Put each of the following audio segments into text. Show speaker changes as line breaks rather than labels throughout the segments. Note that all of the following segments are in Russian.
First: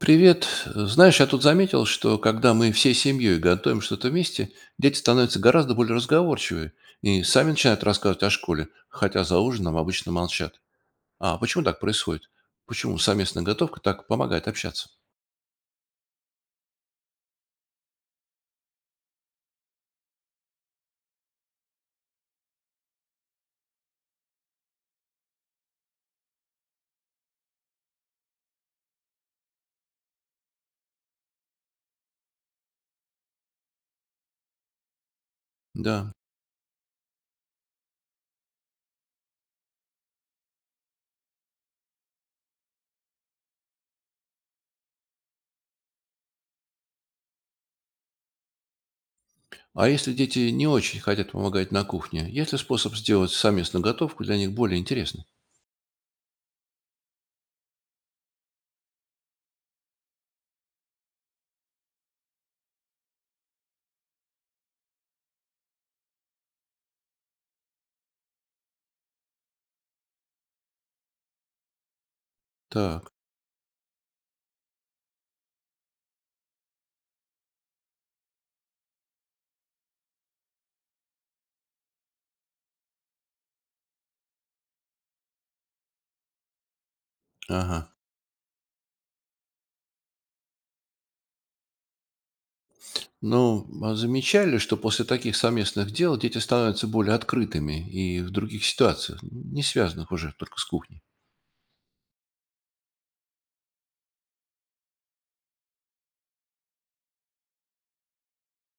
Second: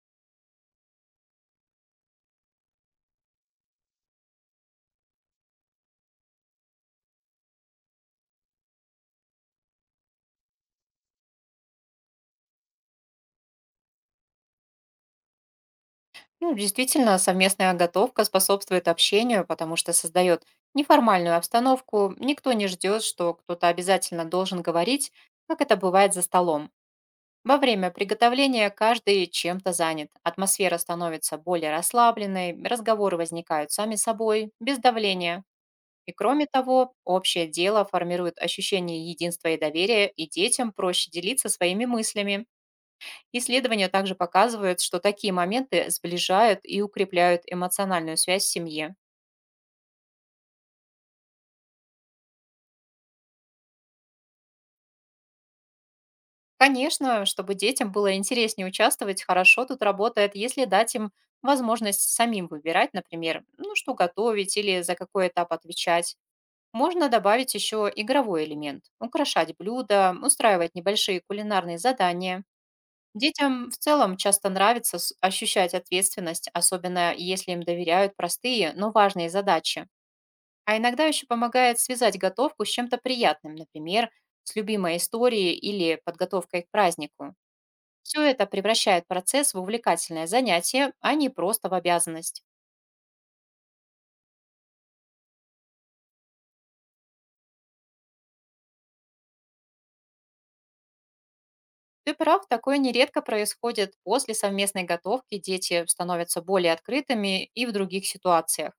Привет. Знаешь, я тут заметил, что когда мы всей семьей готовим что-то вместе, дети становятся гораздо более разговорчивые и сами начинают рассказывать о школе, хотя за ужином обычно молчат. А почему так происходит? Почему совместная готовка так помогает общаться?
Ну, действительно, совместная готовка способствует общению, потому что создает неформальную обстановку. Никто не ждет, что кто-то обязательно должен говорить, как это бывает за столом. Во время приготовления каждый чем-то занят. Атмосфера становится более расслабленной, разговоры возникают сами собой, без давления. И
Да.
кроме того, общее дело формирует ощущение единства и доверия, и детям проще делиться своими мыслями. Исследования также показывают, что такие моменты сближают и укрепляют эмоциональную связь в семье.
А если дети не очень хотят помогать на кухне, есть ли способ сделать совместную готовку для них более интересной?
Конечно, чтобы детям было интереснее участвовать, хорошо тут работает, если дать им возможность самим выбирать, например, ну что готовить или за какой этап отвечать. Можно добавить еще игровой элемент, украшать блюда, устраивать небольшие кулинарные задания.
Так,
Детям в целом часто нравится ощущать ответственность, особенно если им доверяют простые, но важные задачи. А иногда еще помогает связать готовку с чем-то приятным, например, с любимой историей или подготовкой к празднику.
ага.
Все это превращает процесс в увлекательное занятие, а не просто в обязанность.
Ну, а замечали, что после таких совместных дел дети становятся более открытыми и в других ситуациях, не связанных уже только с кухней?
Ты прав, такое нередко происходит. После совместной готовки дети становятся более открытыми и в других ситуациях.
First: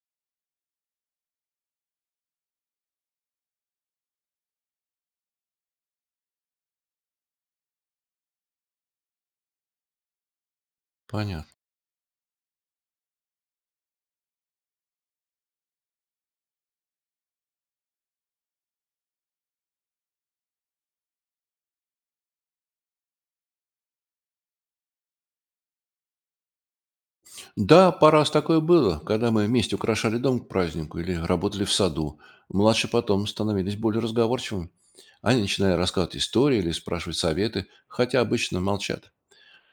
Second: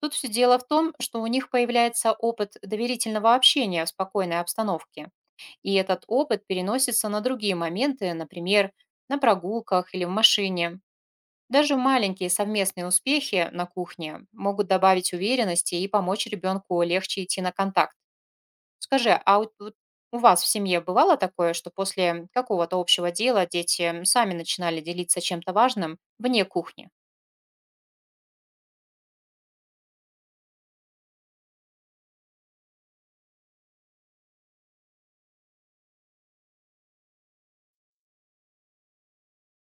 Тут все дело в том, что у них появляется опыт доверительного общения в спокойной обстановке. И этот опыт переносится на другие моменты, например, на прогулках или в машине.
Понятно.
Даже маленькие совместные успехи на кухне могут добавить уверенности и помочь ребенку легче идти на контакт. Скажи, а вот у вас в семье бывало такое, что после какого-то общего дела дети сами начинали делиться чем-то важным вне кухни?
Да, пару раз такое было, когда мы вместе украшали дом к празднику или работали в саду. Младшие потом становились более разговорчивыми. Они начинали рассказывать истории или спрашивать советы, хотя обычно молчат.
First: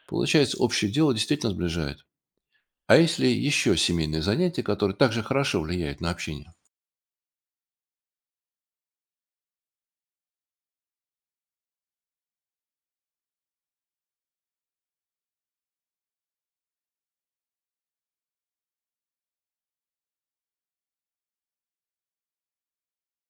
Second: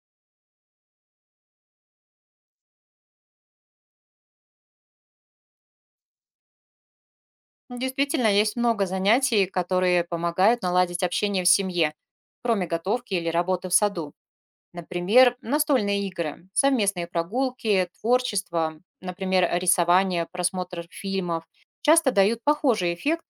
Получается, общее дело действительно сближает. А если еще семейные занятия, которые также хорошо влияют на общение?
Действительно, есть много занятий, которые помогают наладить общение в семье, кроме готовки или работы в саду. Например, настольные игры, совместные прогулки, творчество, например, рисование, просмотр фильмов, часто дают похожий эффект.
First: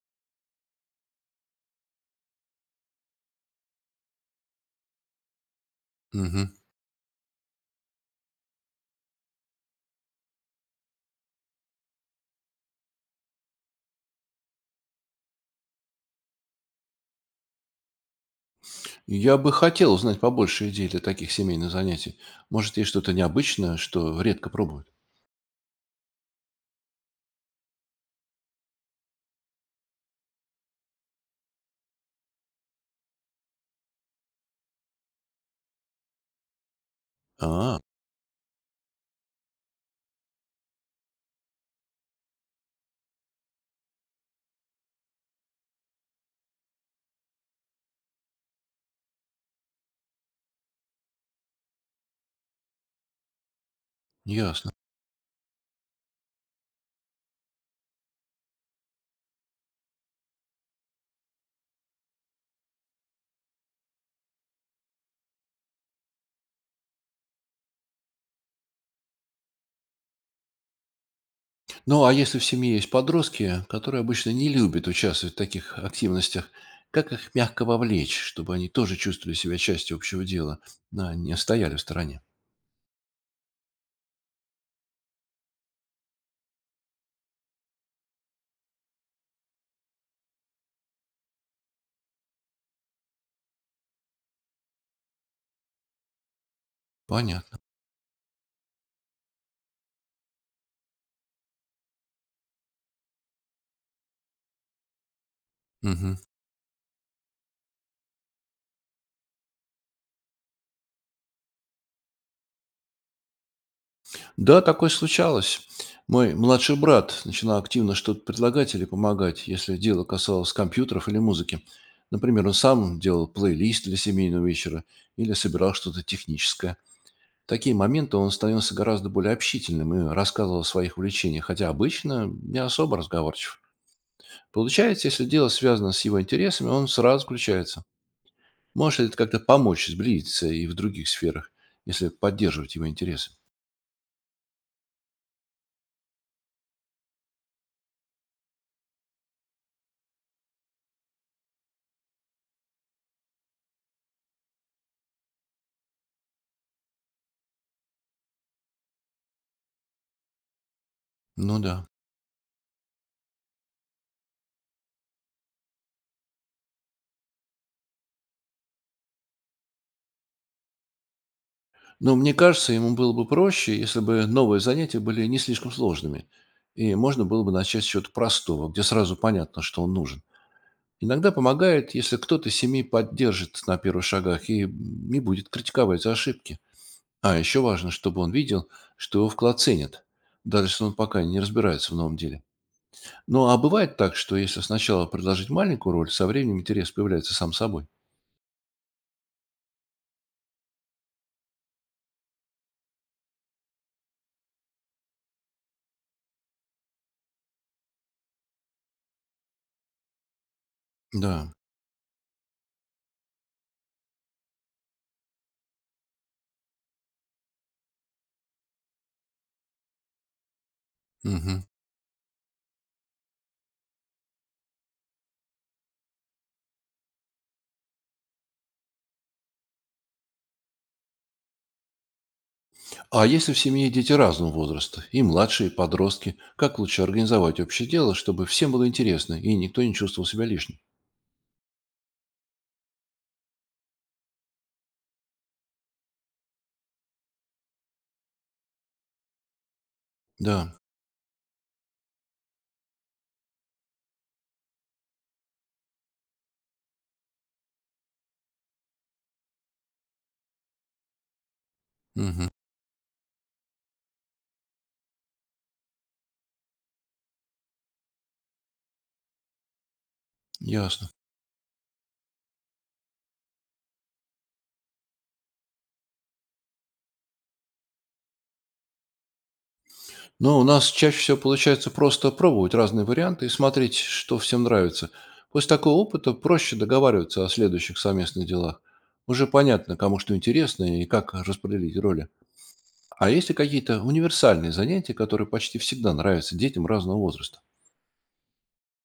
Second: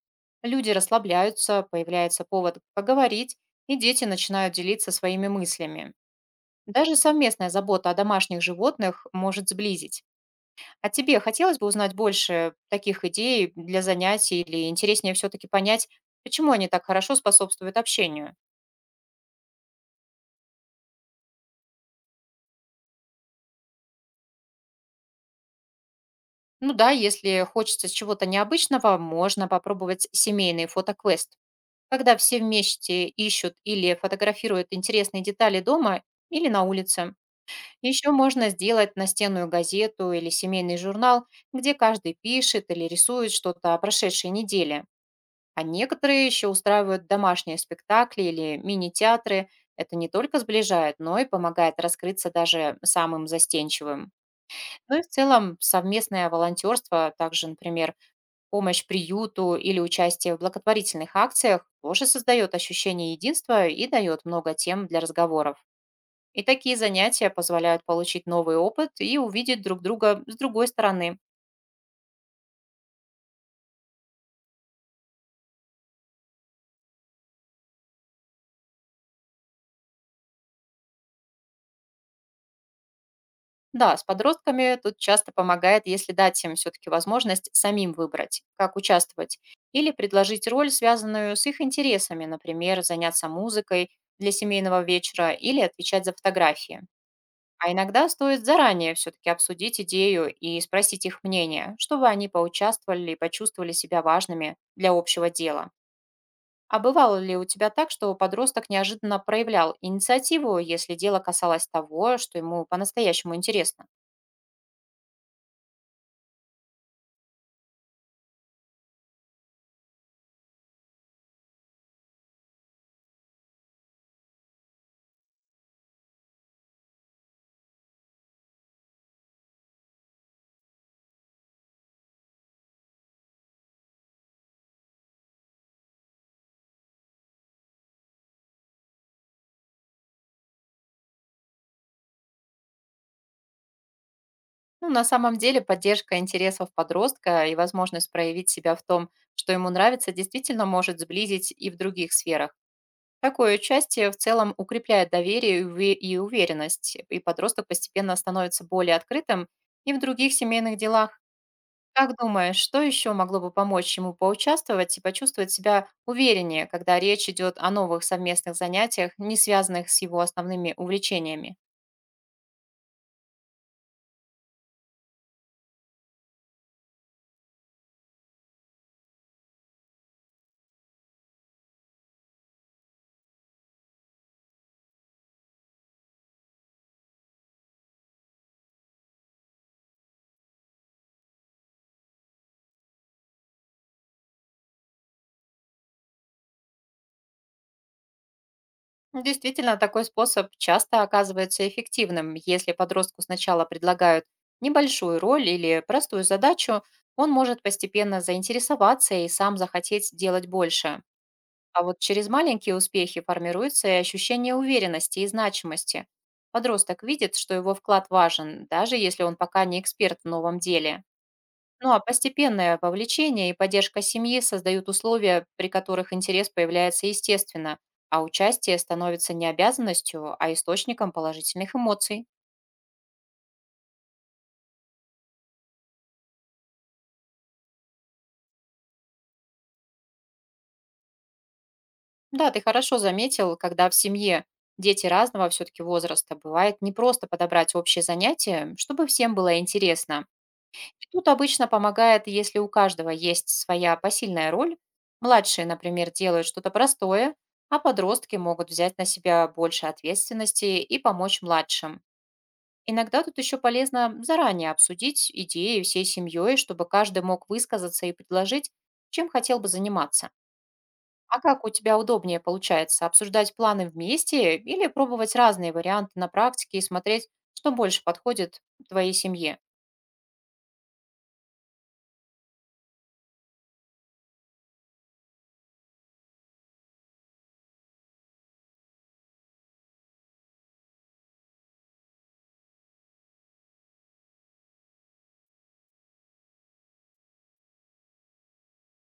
Люди расслабляются, появляется повод поговорить, и дети начинают делиться своими мыслями.
Мгм.
Даже совместная забота о домашних животных может сблизить. А тебе хотелось бы узнать больше таких идей для занятий или интереснее все-таки понять, почему они так хорошо способствуют общению?
Я бы хотел узнать побольше идей для таких семейных занятий. Может, есть что-то необычное, что редко пробуют?
Ну да, если хочется чего-то необычного, можно попробовать семейный фотоквест, когда все вместе ищут или фотографируют интересные детали дома или на улице.
А,
Еще можно сделать настенную газету или семейный журнал, где каждый пишет или рисует что-то о прошедшей неделе. А некоторые еще устраивают домашние спектакли или мини-театры. Это не только сближает, но и помогает раскрыться даже самым застенчивым.
ясно.
Ну и в целом совместное волонтерство, также, например, помощь приюту или участие в благотворительных акциях тоже создает ощущение единства и дает много тем для разговоров. И такие занятия позволяют получить новый опыт и увидеть друг друга с другой стороны.
Ну, а если в семье есть подростки, которые обычно не любят участвовать в таких активностях, как их мягко вовлечь, чтобы они тоже чувствовали себя частью общего дела, а не стояли в стороне?
Да, с подростками тут часто помогает, если дать им все-таки возможность самим выбрать, как участвовать, или предложить роль, связанную с их интересами, например, заняться музыкой для семейного вечера или отвечать за фотографии.
Понятно.
А иногда стоит заранее все-таки обсудить идею и спросить их мнение, чтобы они поучаствовали и почувствовали себя важными для общего дела.
Мгм.
А бывало ли у тебя так, что подросток неожиданно проявлял инициативу, если дело касалось того, что ему по-настоящему интересно?
Да, такое случалось. Мой младший брат начинал активно что-то предлагать или помогать, если дело касалось компьютеров или музыки. Например, он сам делал плейлист для семейного вечера или собирал что-то техническое. В такие моменты он становился гораздо более общительным и рассказывал о своих увлечениях, хотя обычно не особо разговорчив. Получается, если дело связано с его интересами, он сразу включается. Может ли это как-то помочь сблизиться и в других сферах, если поддерживать его интересы?
Ну, на самом деле, поддержка интересов подростка и возможность проявить себя в том, что ему нравится, действительно может сблизить и в других сферах. Такое участие в целом укрепляет доверие и уверенность, и подросток постепенно становится более открытым и в других семейных делах.
Ну да.
Как думаешь, что еще могло бы помочь ему поучаствовать и почувствовать себя увереннее, когда речь идет о новых совместных занятиях, не связанных с его основными увлечениями?
Но мне кажется, ему было бы проще, если бы новые занятия были не слишком сложными, и можно было бы начать с чего-то простого, где сразу понятно, что он нужен. Иногда помогает, если кто-то из семьи поддержит на первых шагах и не будет критиковать за ошибки. А еще важно, чтобы он видел, что его вклад ценят, даже если он пока не разбирается в новом деле. Ну а бывает так, что если сначала предложить маленькую роль, со временем интерес появляется сам собой.
Действительно, такой способ часто оказывается эффективным. Если подростку сначала предлагают небольшую роль или простую задачу, он может постепенно заинтересоваться и сам захотеть делать больше.
Да.
А вот через маленькие успехи формируется и ощущение уверенности и значимости. Подросток видит, что его вклад важен, даже если он пока не эксперт в новом деле.
Мгм.
Ну а постепенное вовлечение и поддержка семьи создают условия, при которых интерес появляется естественно, а участие становится не обязанностью, а источником положительных эмоций.
А если в семье дети разного возраста, и младшие, и подростки, как лучше организовать общее дело, чтобы всем было интересно и никто не чувствовал себя лишним?
Да, ты хорошо заметил, когда в семье дети разного все-таки возраста, бывает не просто подобрать общее занятие, чтобы всем было интересно.
Да,
И тут обычно помогает, если у каждого есть своя посильная роль. Младшие, например, делают что-то простое, а подростки могут взять на себя больше ответственности и помочь младшим.
мгм,
Иногда тут еще полезно заранее обсудить идеи всей семьей, чтобы каждый мог высказаться и предложить, чем хотел бы заниматься.
ясно.
А как у тебя удобнее получается обсуждать планы вместе или пробовать разные варианты на практике и смотреть, что больше подходит твоей семье?
Но у нас чаще всего получается просто пробовать разные варианты и смотреть, что всем нравится. После такого опыта проще договариваться о следующих совместных делах. Уже понятно, кому что интересно и как распределить роли. А есть ли какие-то универсальные занятия, которые почти всегда нравятся детям разного возраста?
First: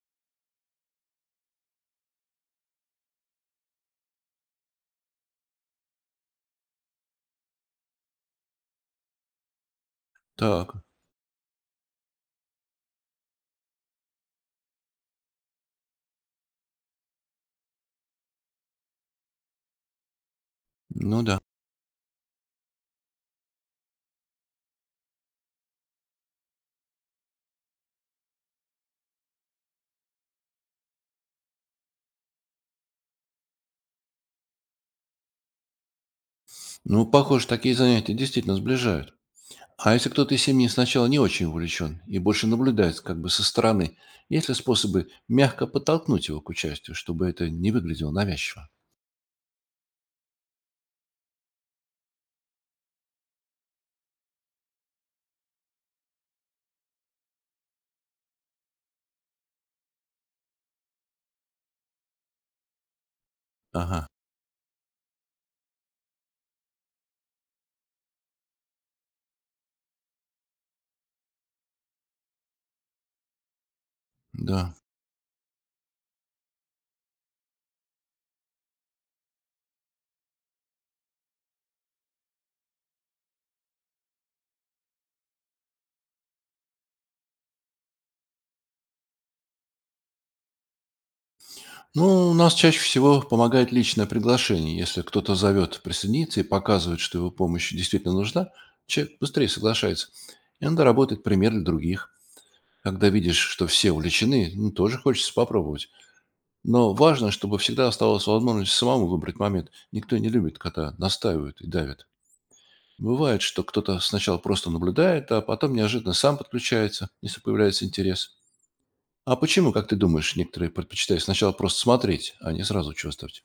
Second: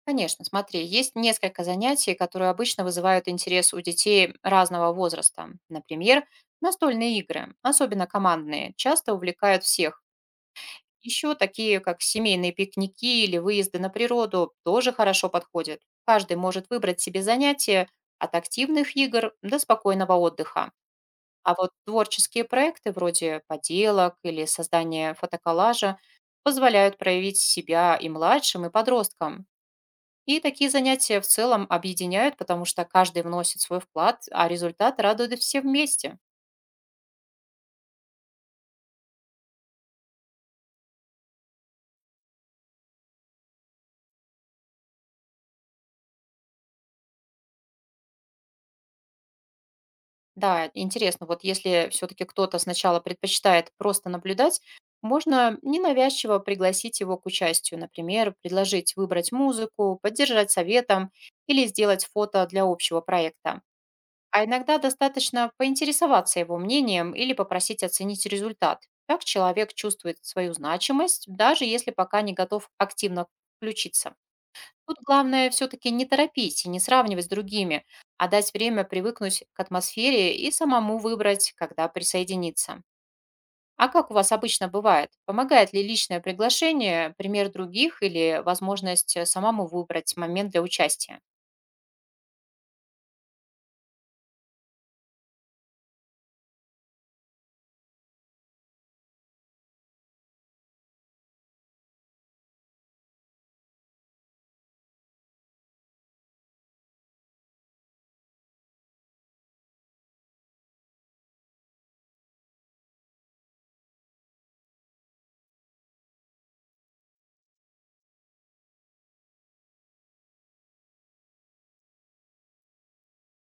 Конечно, смотри, есть несколько занятий, которые обычно вызывают интерес у детей разного возраста. Например, настольные игры, особенно командные, часто увлекают всех.
Так,
Еще такие, как семейные пикники или выезды на природу, тоже хорошо подходят. Каждый может выбрать себе занятие от активных игр до спокойного отдыха.
ну да.
А вот творческие проекты вроде поделок или создания фотоколлажа позволяют проявить себя и младшим, и подросткам. И такие занятия в целом объединяют, потому что каждый вносит свой вклад, а результат радует все вместе.
Ну, похоже, такие занятия действительно сближают. А если кто-то из семьи сначала не очень увлечен и больше наблюдает как бы со стороны, есть ли способы мягко подтолкнуть его к участию, чтобы это не выглядело навязчиво?
Да, интересно, вот если все-таки кто-то сначала предпочитает просто наблюдать, можно ненавязчиво пригласить его к участию, например, предложить выбрать музыку, поддержать советом или сделать фото для общего проекта.
Ага,
А иногда достаточно поинтересоваться его мнением или попросить оценить результат. Так человек чувствует свою значимость, даже если пока не готов активно включиться.
да.
Тут главное все-таки не торопить и не сравнивать с другими, а дать время привыкнуть к атмосфере и самому выбрать, когда присоединиться. А как у вас обычно бывает? Помогает ли личное приглашение, пример других или возможность самому выбрать момент для участия?
Ну, у нас чаще всего помогает личное приглашение. Если кто-то зовет присоединиться и показывает, что его помощь действительно нужна, человек быстрее соглашается. И надо работать пример для других. Когда видишь, что все увлечены, ну, тоже хочется попробовать. Но важно, чтобы всегда оставалась возможность самому выбрать момент. Никто не любит, когда настаивают и давят. Бывает, что кто-то сначала просто наблюдает, а потом неожиданно сам подключается, если появляется интерес. А почему, как ты думаешь, некоторые предпочитают сначала просто смотреть, а не сразу чувствовать?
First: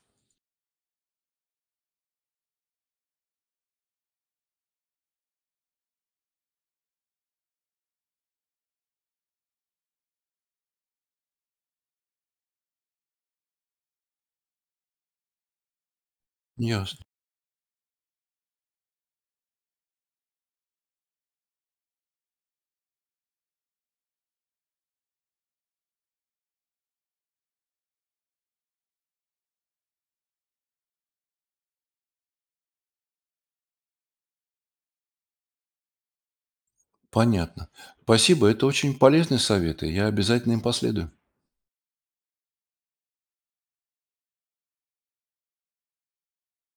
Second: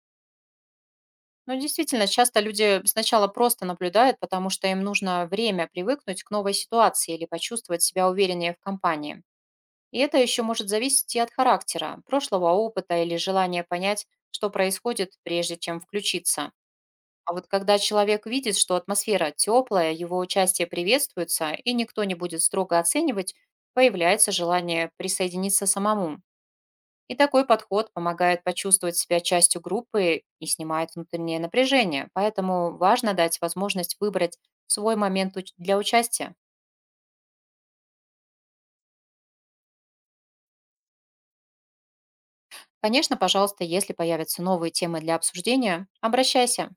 Ну, действительно, часто люди сначала просто наблюдают, потому что им нужно время привыкнуть к новой ситуации или почувствовать себя увереннее в компании. И это еще может зависеть и от характера, прошлого опыта или желания понять, что происходит, прежде чем включиться.
Ясно.
А вот когда человек видит, что атмосфера теплая, его участие приветствуется и никто не будет строго оценивать, появляется желание присоединиться самому. И такой подход помогает почувствовать себя частью группы и снимает внутреннее напряжение. Поэтому важно дать возможность выбрать свой момент для участия.
Понятно. Спасибо, это очень полезные советы. Я обязательно им последую.
Конечно, пожалуйста, если появятся новые темы для обсуждения, обращайся.